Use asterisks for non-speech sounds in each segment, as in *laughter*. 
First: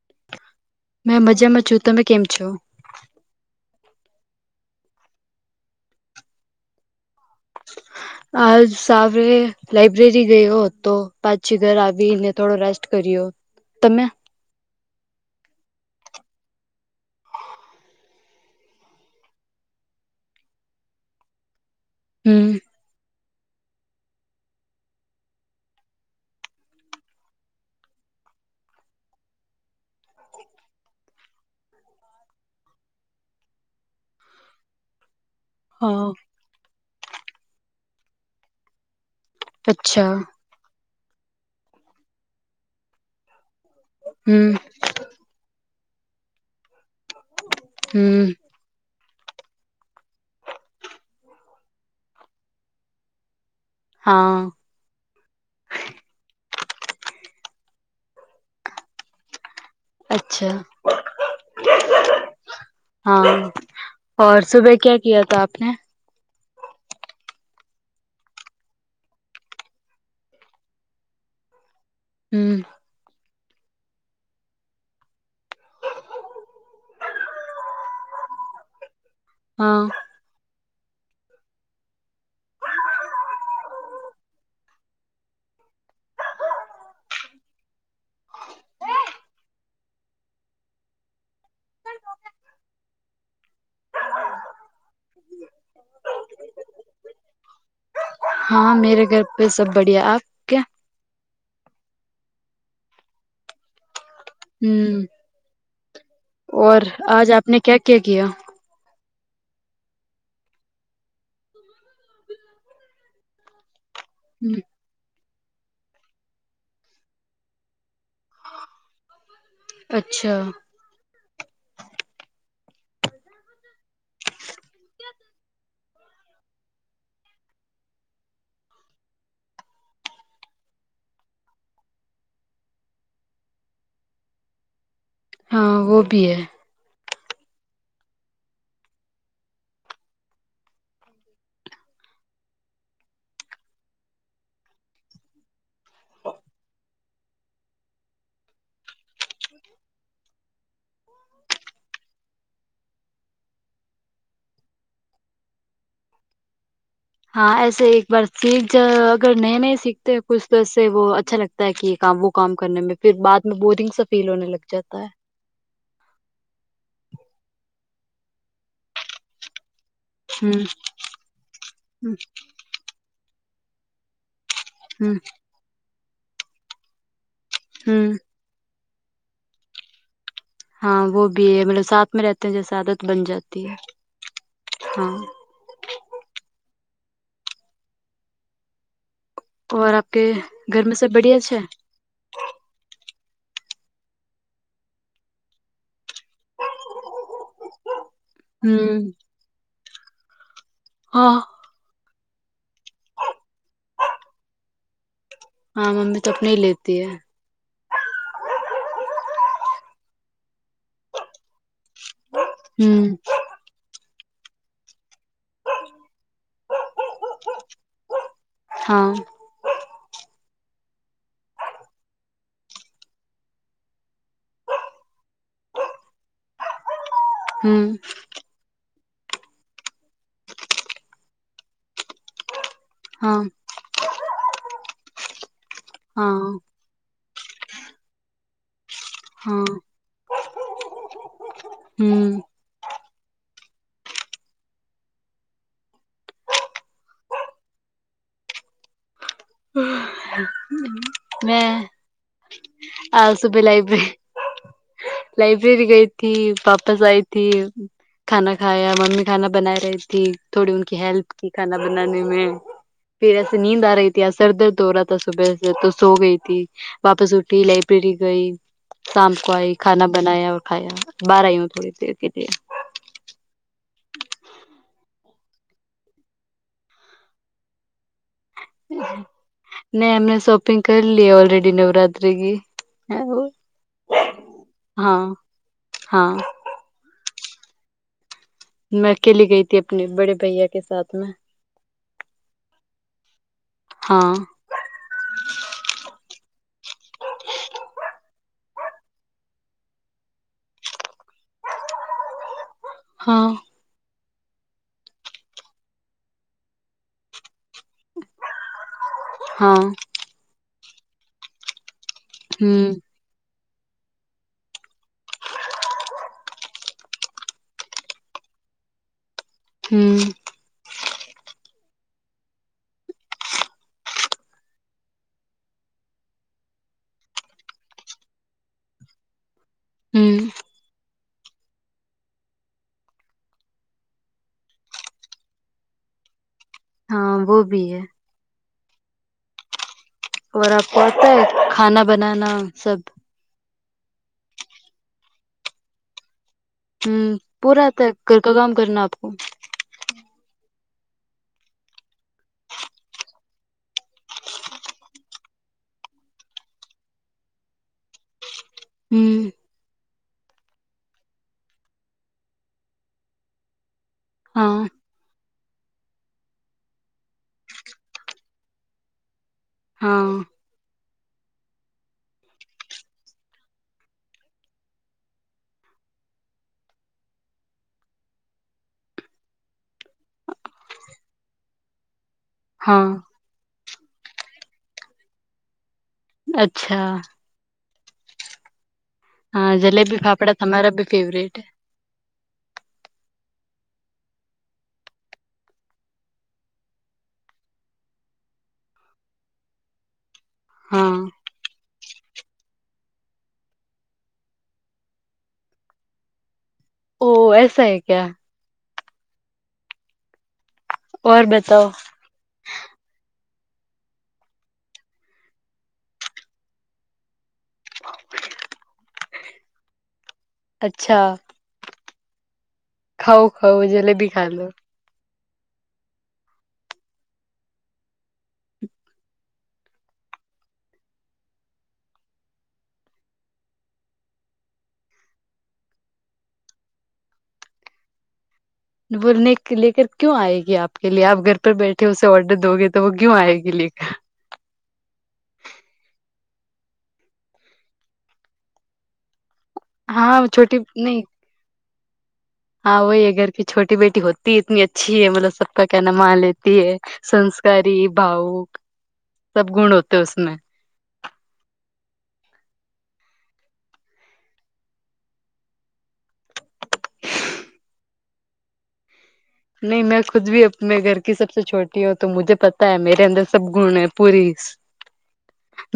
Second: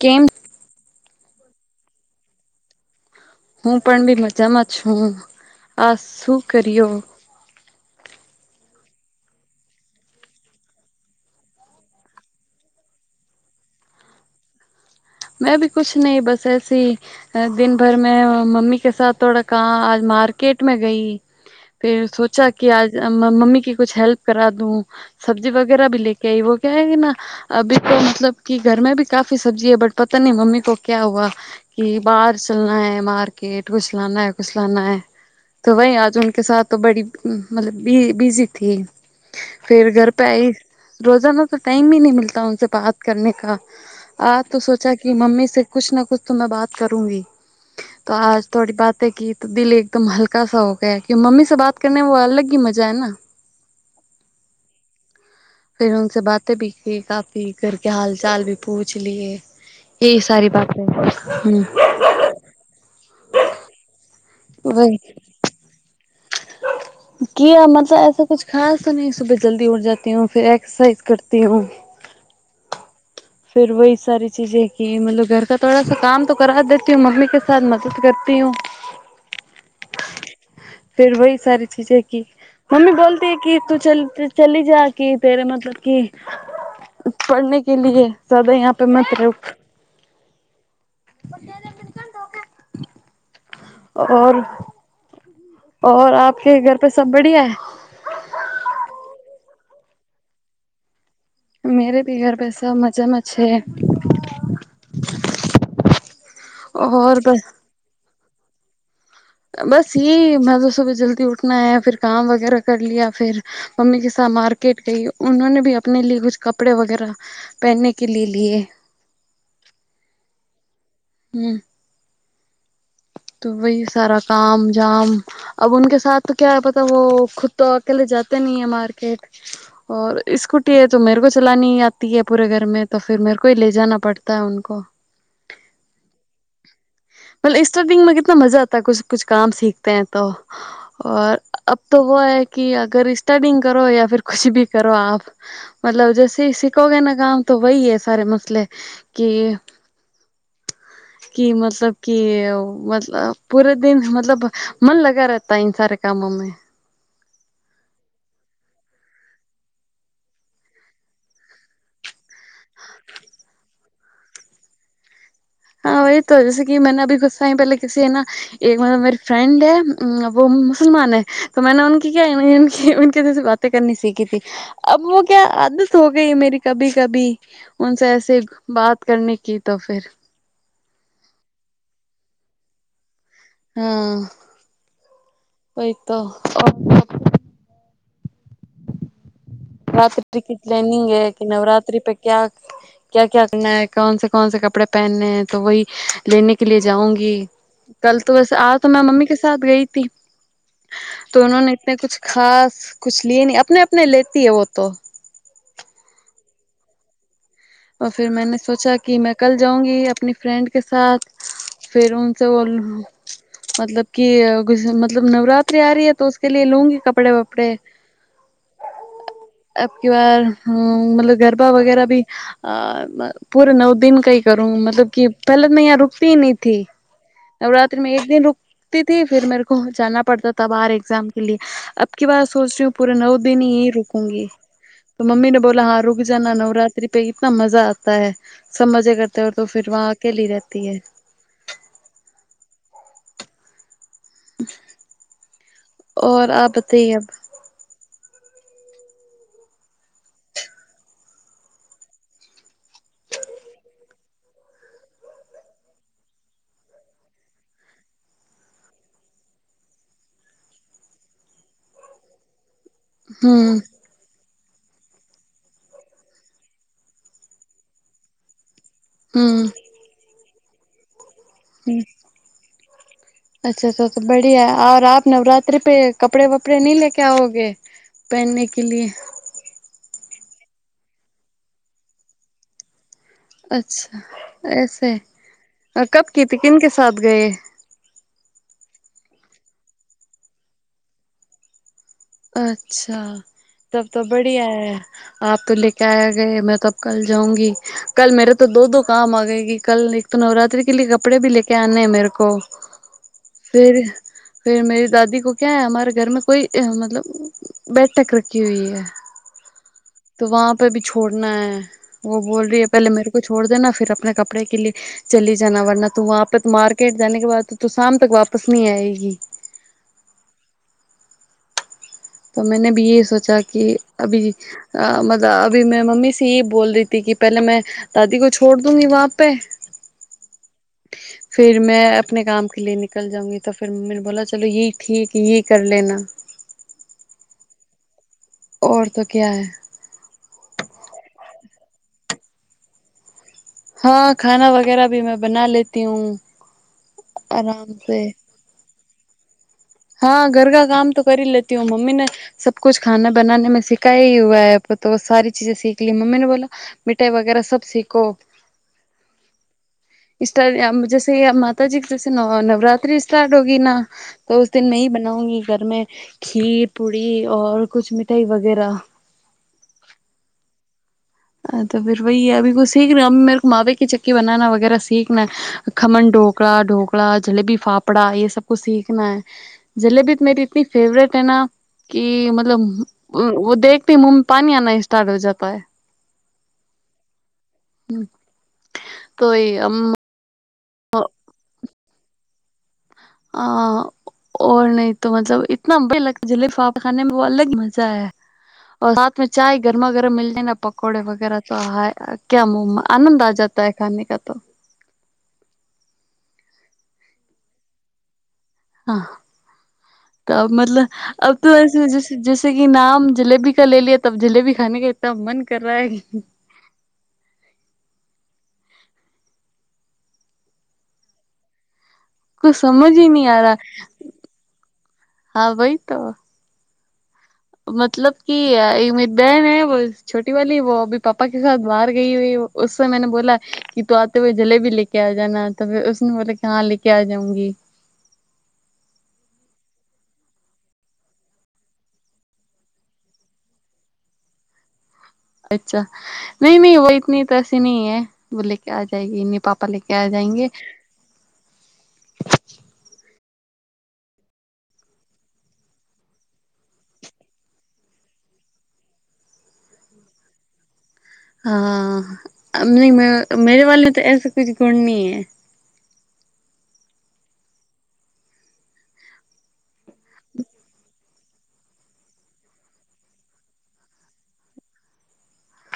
કેમ મેં મજામાં છું તમે કેમ છો? હું પણ બી મજામાં છું આ શું કર્યો? આ સવારે લાઈબ્રેરી ગયો હતો પાછી ઘર આવીને થોડો રેસ્ટ કર્યો. તમે મેં ભી કુછ નહી બસ એશેહીં. દિન ભર મેં મમ્મી કે સાથ થોડા કા આજ માર્કેટ મે ગઈ. પે હમ સોચા કે આજ મમ્મી કી કુછ હેલ્પ કરા દું. સબ્જી વગેરા ભી લેકે આઈ વો ક્યા હેના કે અભી તો મતલબ કે ઘરમે ભી કાફી સબ્જી હૈ બટ પતા નહી મમ્મી કો ક્યા હુવા. કે બહાર ચલના હૈ માર્કેટ કુછ લના હે કુછ લના હે. તો વહી હા આજકે સાથ તો બડી મતલબ બ બિઝી થી. ફીર ઘર અચ્છા પે આઈ રોજાના તો ટાઈમ હી નહીં મીલતા ઉનશે બાત કરને કા. આજ હમ તો સોચા કે મમ્મી સે કુછ ના કુછ તો મે બાત કરુંંગી તો હમ આજ થોડી બાત કી તો દિલ એકદમ હલકા સા હો ગયા કે મમ્મી સે બાત કરને અલગ હી મજા હેના. *inaudible* હા. *inaudible* ફીર ઉનસે બાતે ભી કી કાફી ઘર કે હાલ ચાલ ભી પુછ લીયે. અચ્છા *unintelligible* હમ. હા ઓર સુભે કયા કીયા થા આપને? કીયા એસા કુછ ખાસ નહીં સુભે જલ્દી ઉઠ જાતી હું *unintelligible* કરતી હું *inaudible* હમ *inaudible* *unintelligible* હા *unintelligible* મમ્મી બોલતી હૈ કિ તું ચલ તુ ચલી જાતિ હૈ કિ *unintelligible* *unintelligible* ઓર ઓર આપકે ઘર પે સબ બધિયા હૈ? હા મેરે ઘર પે સબ બઢિયા આપ મેરે ભી ઘર પે સબ મજે મેછે હમ ઓર આજ આપને ક્યાં ક્યાં કિયા? બસ યેહી સુબહ્ જલ્દી ઉઠના હૈ ફિર કામ વગેરા કર લીયા ફિર મમ્મી કે સાથ થા માર્કેટ ગઈ ઊંહો ને ભી આપને લિયે કુછ કપડે વગેરા પેહને કે લિયે લિયે હૈં અચ્છા હમ તો વહી સારા કામ જામ અબ ઉનકે સાથ ક્યા હૈ પતા હૈ વો અકેલે તો જાતે નહી હૈ માર્કેટ. ઓર ઇસ્કુટી હૈ તો મેરે કો હો ચલાની આતી હૈ પુરે ઘર મે તો ફિર મેરે કો હિ લે જાના પડતા હૈ ઊંકો. હા વો ભી હે. બોલ ઇસ્ટતિંગ મે કિતના મજા આતા હૈ જબ કામ સિખતે હે તો. ઓર અબ તો વો હૈ કિ ઇસ્ટેન્તિંગ કરો યા કુછ ભી કરો આપ મતલબ જેસે હિ સિખોંગે ના સારે કામ તો વહી હૈ મસલે હૈ કી કી મત *unintelligible* મતલબ મન લગા રહેતા હૈ ઈન સારે કામો મે. હા એસે એક બાર શીખ જાઓ અગર નયે નયે સિખ તે હો તો કુછ વો તો અછ લાગતા હૈ. *unintelligible* *unintelligible* *unintelligible* *unintelligible* બાત કરને કી તો ફિર. હા વો ભી હૈ સાથ મે રેહતે હૈ તો જેશે આદત બન જાતિ હૈ. હ્ વહી તો ઓર *unintelligible* *unintelligible* *unintelligible* ખાસ *unintelligible* હા મમ્મી તો આપને હિ લેતી હૈ *unintelligible* *unintelligible* મતલબ *unintelligible* હા *unintelligible* *unintelligible* નવરાત્રી મે એક બેન દીન રુક તીથી ફિર મેરે કો જાના પડતા થા બહાર એક્ઝામ કે લીયે અબ કી બાર સોચ રહી હું પૂરા નવ દિન રુકુગી તો મમ્મીને બોલા હા રુક જાન નવરાત્રિ પે કિતના મજા આતા હે સબ મજે કરતે હે તો ફિર વહા અકેલી રહેતી હે. હમમ ઔર આ બધીવએમ હ. મેં હે આજ સુબે લાઈબ્રે લાઈબ્રેરી ગઈ થી વાપસ આઈ થી. ખાના ખાયા મમ્મી ખાના બના રહી થી થોડી ઉનકી હેલ્પ કી ખાના બનાને મે. *inaudible* ફિર એસે નીંદ આ રહી થી આ સર દર્દ હો રહા થા સુબહ તો સો ગઈ થી વાપસ ઉઠી ફિર લાઇબ્રેરી ગઈ શામ કો આઈ ખાના બનાયા ઓર ખાયા બહાર આઈ હું થોડી દેર કે લીયે. એ અચ્છા તો તો બઢિયા ઓર અભ નવરાત્રી પે કપડે વપડે નહી લેકે આ ઓગે પહેને એ મેને શોપિંગ કરી લી એ ઓલરેડી નવરાત્રી -હે ઓ અચ્છા- એસા હે અ કબ કી થી કિન કે સાથ ગયે. મે અકેલી ગઈ થી આપને બડે ભૈયા કે સાથ મેં અચ્છા -તબ તો બઢિયા હૈ. આપ તો લેકે આ ગયે મેં તો અભ કલ જાઉંગી કલ મેરે તો દો દો કામ આ ગઈ ગી કલ તો નવરાત્રી કે લીયે કપડે ભી લેકે આને હૈ મેરે કો હા ફિર -ફિર મેરી દાદી કો ક્યા હૈ હમારે ઘર મે કોઈ અ મતલબ બેઠક રખી હુઈ હૈ હા તો વહા પે ભી છોડ ના હૈ વો બોલ રહી હે પહેલે મેરે કો છોડ દેના ફિર આપણે કપડે કે લીયે ચલી જાન વરના તું વહા તક માારકેટ જને કે બાદ શામ તક વાપસ નહીં આયે ગી. હમ તો મેને બી યે સોચા કિ અભી‌ અ માત અ અભી મેં મમ્મી સે યે બોલ રહી થી કે પહેલે મેં દાદી કો છોડ દુંગી વહા આપે. હમ. *unintelligible* ફિર મેં આપને કામ કે લીયે નિકલ જાઉંગી તો ફિર મમ્મીને બોલા ચલો યે ઠીક ‌યે કર લેના. હા -વો ભી હૈ ઔર તો ક્યા હૈ. ઔર આપકો આતા હે ખાના બનાના સબ હા ખાના વગેરા ભી મે બના લેતી હું હમ પૂરા આતા હૈ ઘર કા કામ કરના આપકો. હા ઘર કા કામ તો ક રી લેતી હું મમ્મી ને સબ કુછ ખાના બનાને મે શિખાયા હુઆ હૈ તો સારી ચીજે શીખ લી મમ્મીને બોલા. મીઠાઈ વગેરે સબ શીખો. હમ. ઈસ ર્ટ જે સે અ માતાજી જે સે નવ નવરાત્રી સ્ટાર્ટ હોગી ના તો તો મે હીં બનાઉ હોગી ઘરમે ખીર પૂડી ઓર કુછ મિઠાઈ વગેરા. હા હા તો ફિર વહી હે અભી કોઈ શીખ રહી મેરે કો માાવે કી ચક્કી બનાના વગેરે શીખના હૈ. ખમન ઢોકળા ઢોકળા જલેબી ફાફડા એ સબક સીખના હ જલેબી મેરી તની ફેવરેટ હૈ કે દેખતી મુહ પણી આના સ્ટાર્ટ હો જતા હ અચ્છા હમ. હા જલેબી ફાફડા તમારા ભી ફેવરેટ આ ઓર નહીં તો મતલબ ઈતના બે જલે ખાને અલગ મજા હૈ. સાથમે ચાય ગરમા ગરમ મ હે ના પકોડે વગેરા તો હાય હા ક્યા મો આનંદ આ જતા હૈ ખાને કા તો. ઓ એસાા હૈ ક્યા હા તો મતલબ અબ તો જ જૈસે કે નામ જલેબી કા લે લીયા તબ જલેબી ખાને કે ઇતના મન કર રહા હૈ હ *unintelligible* અચ્છા કોઈ સમજ હ નહી આ રહા હા ભાઈ તો મતલબ કે એક મરી બહેન હૈ બ છોટી વાલી વો અભી પાપા કે સાથ બહાર ગઈ હોય ઓસે મેને બોલા કે તું આતે હોય જલેબી લેકે આ જના તને બોલા કે હા લેકે આ જાઉંગી બોરને કો લેકર ક્યું આયગી આપ કે લીયે આપ ઘર પર બેઠે ઉસે ઓર્ડર દોગે તો ક્યુું આયગી લેક અચ્છા નહી નહીં વો એતની તો એસી નહિ હે વો લેકર આ જાયગી ની પાપ પા લેકે જાયંગે હા વહી ઘર કે છોટી બેટી હોતી એતની અચ્છી હૈ મતલબ સબ ક કેના માન લેતી હૈ સંસ્કારી ભાવુક સબ ગુણ હોતે ઉસમે હા હા અમની મે મેરે વાલી તો એસ કુછ ગુણ નહી એ. નહી મેં ખુદ ભી આપને ઘરની સબસે છોટી હું તો મુજે પતા હૈ મેરે અંદર સબ ગુણ પૂરી *unintelligible*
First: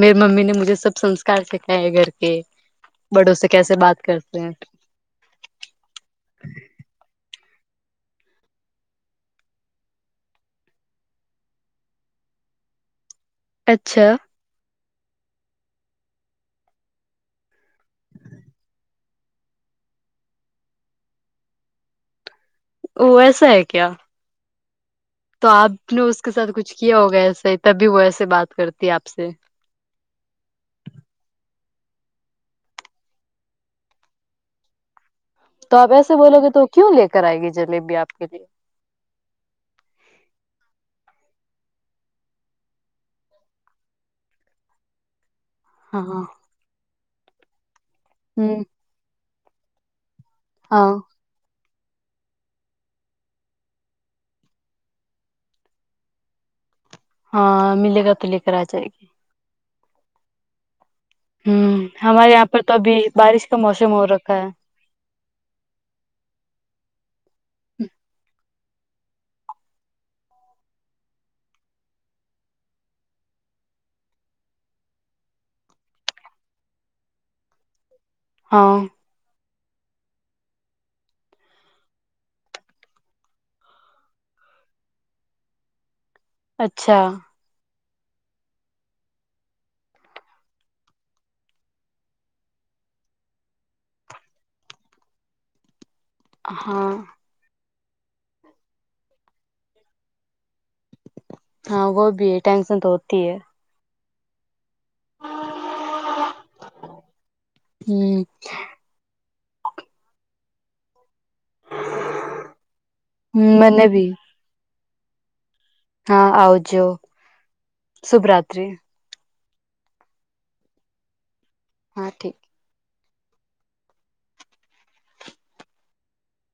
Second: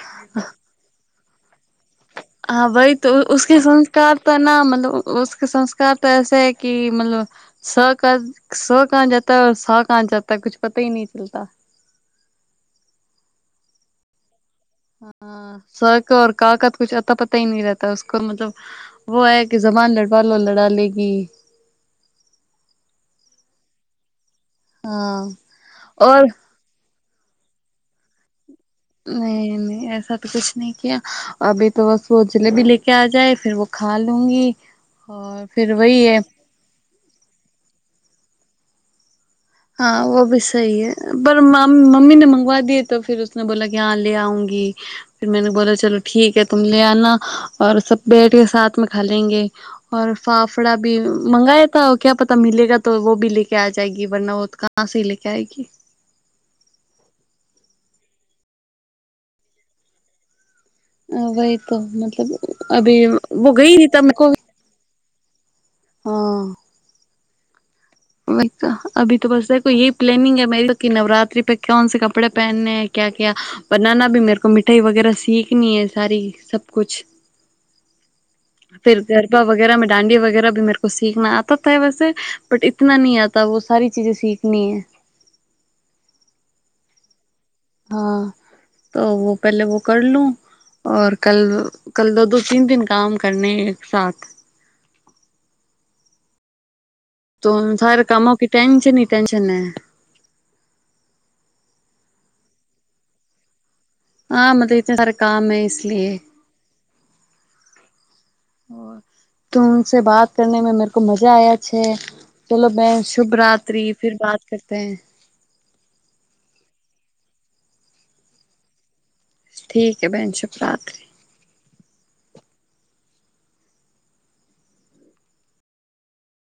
મેરી મમ્મીને મુજે સબ સંસ્કાર સીખાયા ઘર હા વહી તો ઉસ્કે સંસ્કાર તો ના મતલબ કે સંસ્કાર તો એસે હૈ કે મતલબ સ કા સો કહા જાતા સો કા જાતા હે કુછ પતા નહીં ચલતા અચ્છા હા સવર કા ઓર કાકા તો કુછ અતા પતા હી નહી રહેતા ઉસકો મતલબ વહ કે જબાન લડવા લો લડા લેગી ઓ વૈસા હૈ ક્યા હમ્મ તો આપને ઉસકે સાથ કુછ કિયા હોગા એસ તબી વો એસે બાત કરતા નહી એસ કછ નહી કયા અભી તો બસ જલેબી લેકે આજાય ફીર વ ખા લુંગી હો તો આપ એસે બોલોગે તો ક્યું લે કર આયગી જલેબી આપકે લીયે હા વહ બી સહી હ પર મમ્મીને મંગવા દીએ તો ફીર ને બોલા કે હા લે આઉંગી ફિર મેને બોલા ચલો ઠીક હે તુમ લે આના ઓર સબ બેઠ સાથ મે ખા લેંગે ઓર ફાફડા ભી મંગાયા થા ક્યા પતા મિેગા તો વો ભી લેકે આ જાયગી વરના કહા સે લેકર આયેગી હા મિલેગ તો લે કર આજા હ વહી તો મતલબ અભી વ ગઈ ન તમ હા અભી તો બસખો એ પ્લનિંગ હૈ મેરી નવરાત્રી પે કોણ સ કપડે પહેનને હૈ ક્યા ક્યા બનાના ભી મેરે કો મીઠાઈ વગેરા સીખની હૈ સારી સબકુછ ફિર ગરબા વગેરા મેં ડાંડિયા વગેરા ભી મેરે કો સીખના આતા હૈ વેસે બટ ઈતના નહીં આતા વ સારી ચીજ સીખ નઈ હૈ અચ્છા હા તો પહેલે વો કર લું. ઔર કલ કલ દો તીન દિન કામ કરને એકસાથ હા. તો થારે કામો કે ટેન્શન ની ટેન્શન હે. હા વો ભી હે ટેન્શન તો હોતી હે. હા મતલબ ઇતે સારે કામ ઇસ. લિયે. તુમસે બાત કરને મે મેરકો મજા આયા છે ચલો બેન. શુભ રાત્રિ ફીર બાત કરતેે હે. હા આવજો શુભરાત્રી. ઠીક હે બેન શુભરાત્રી. હા ઠીક.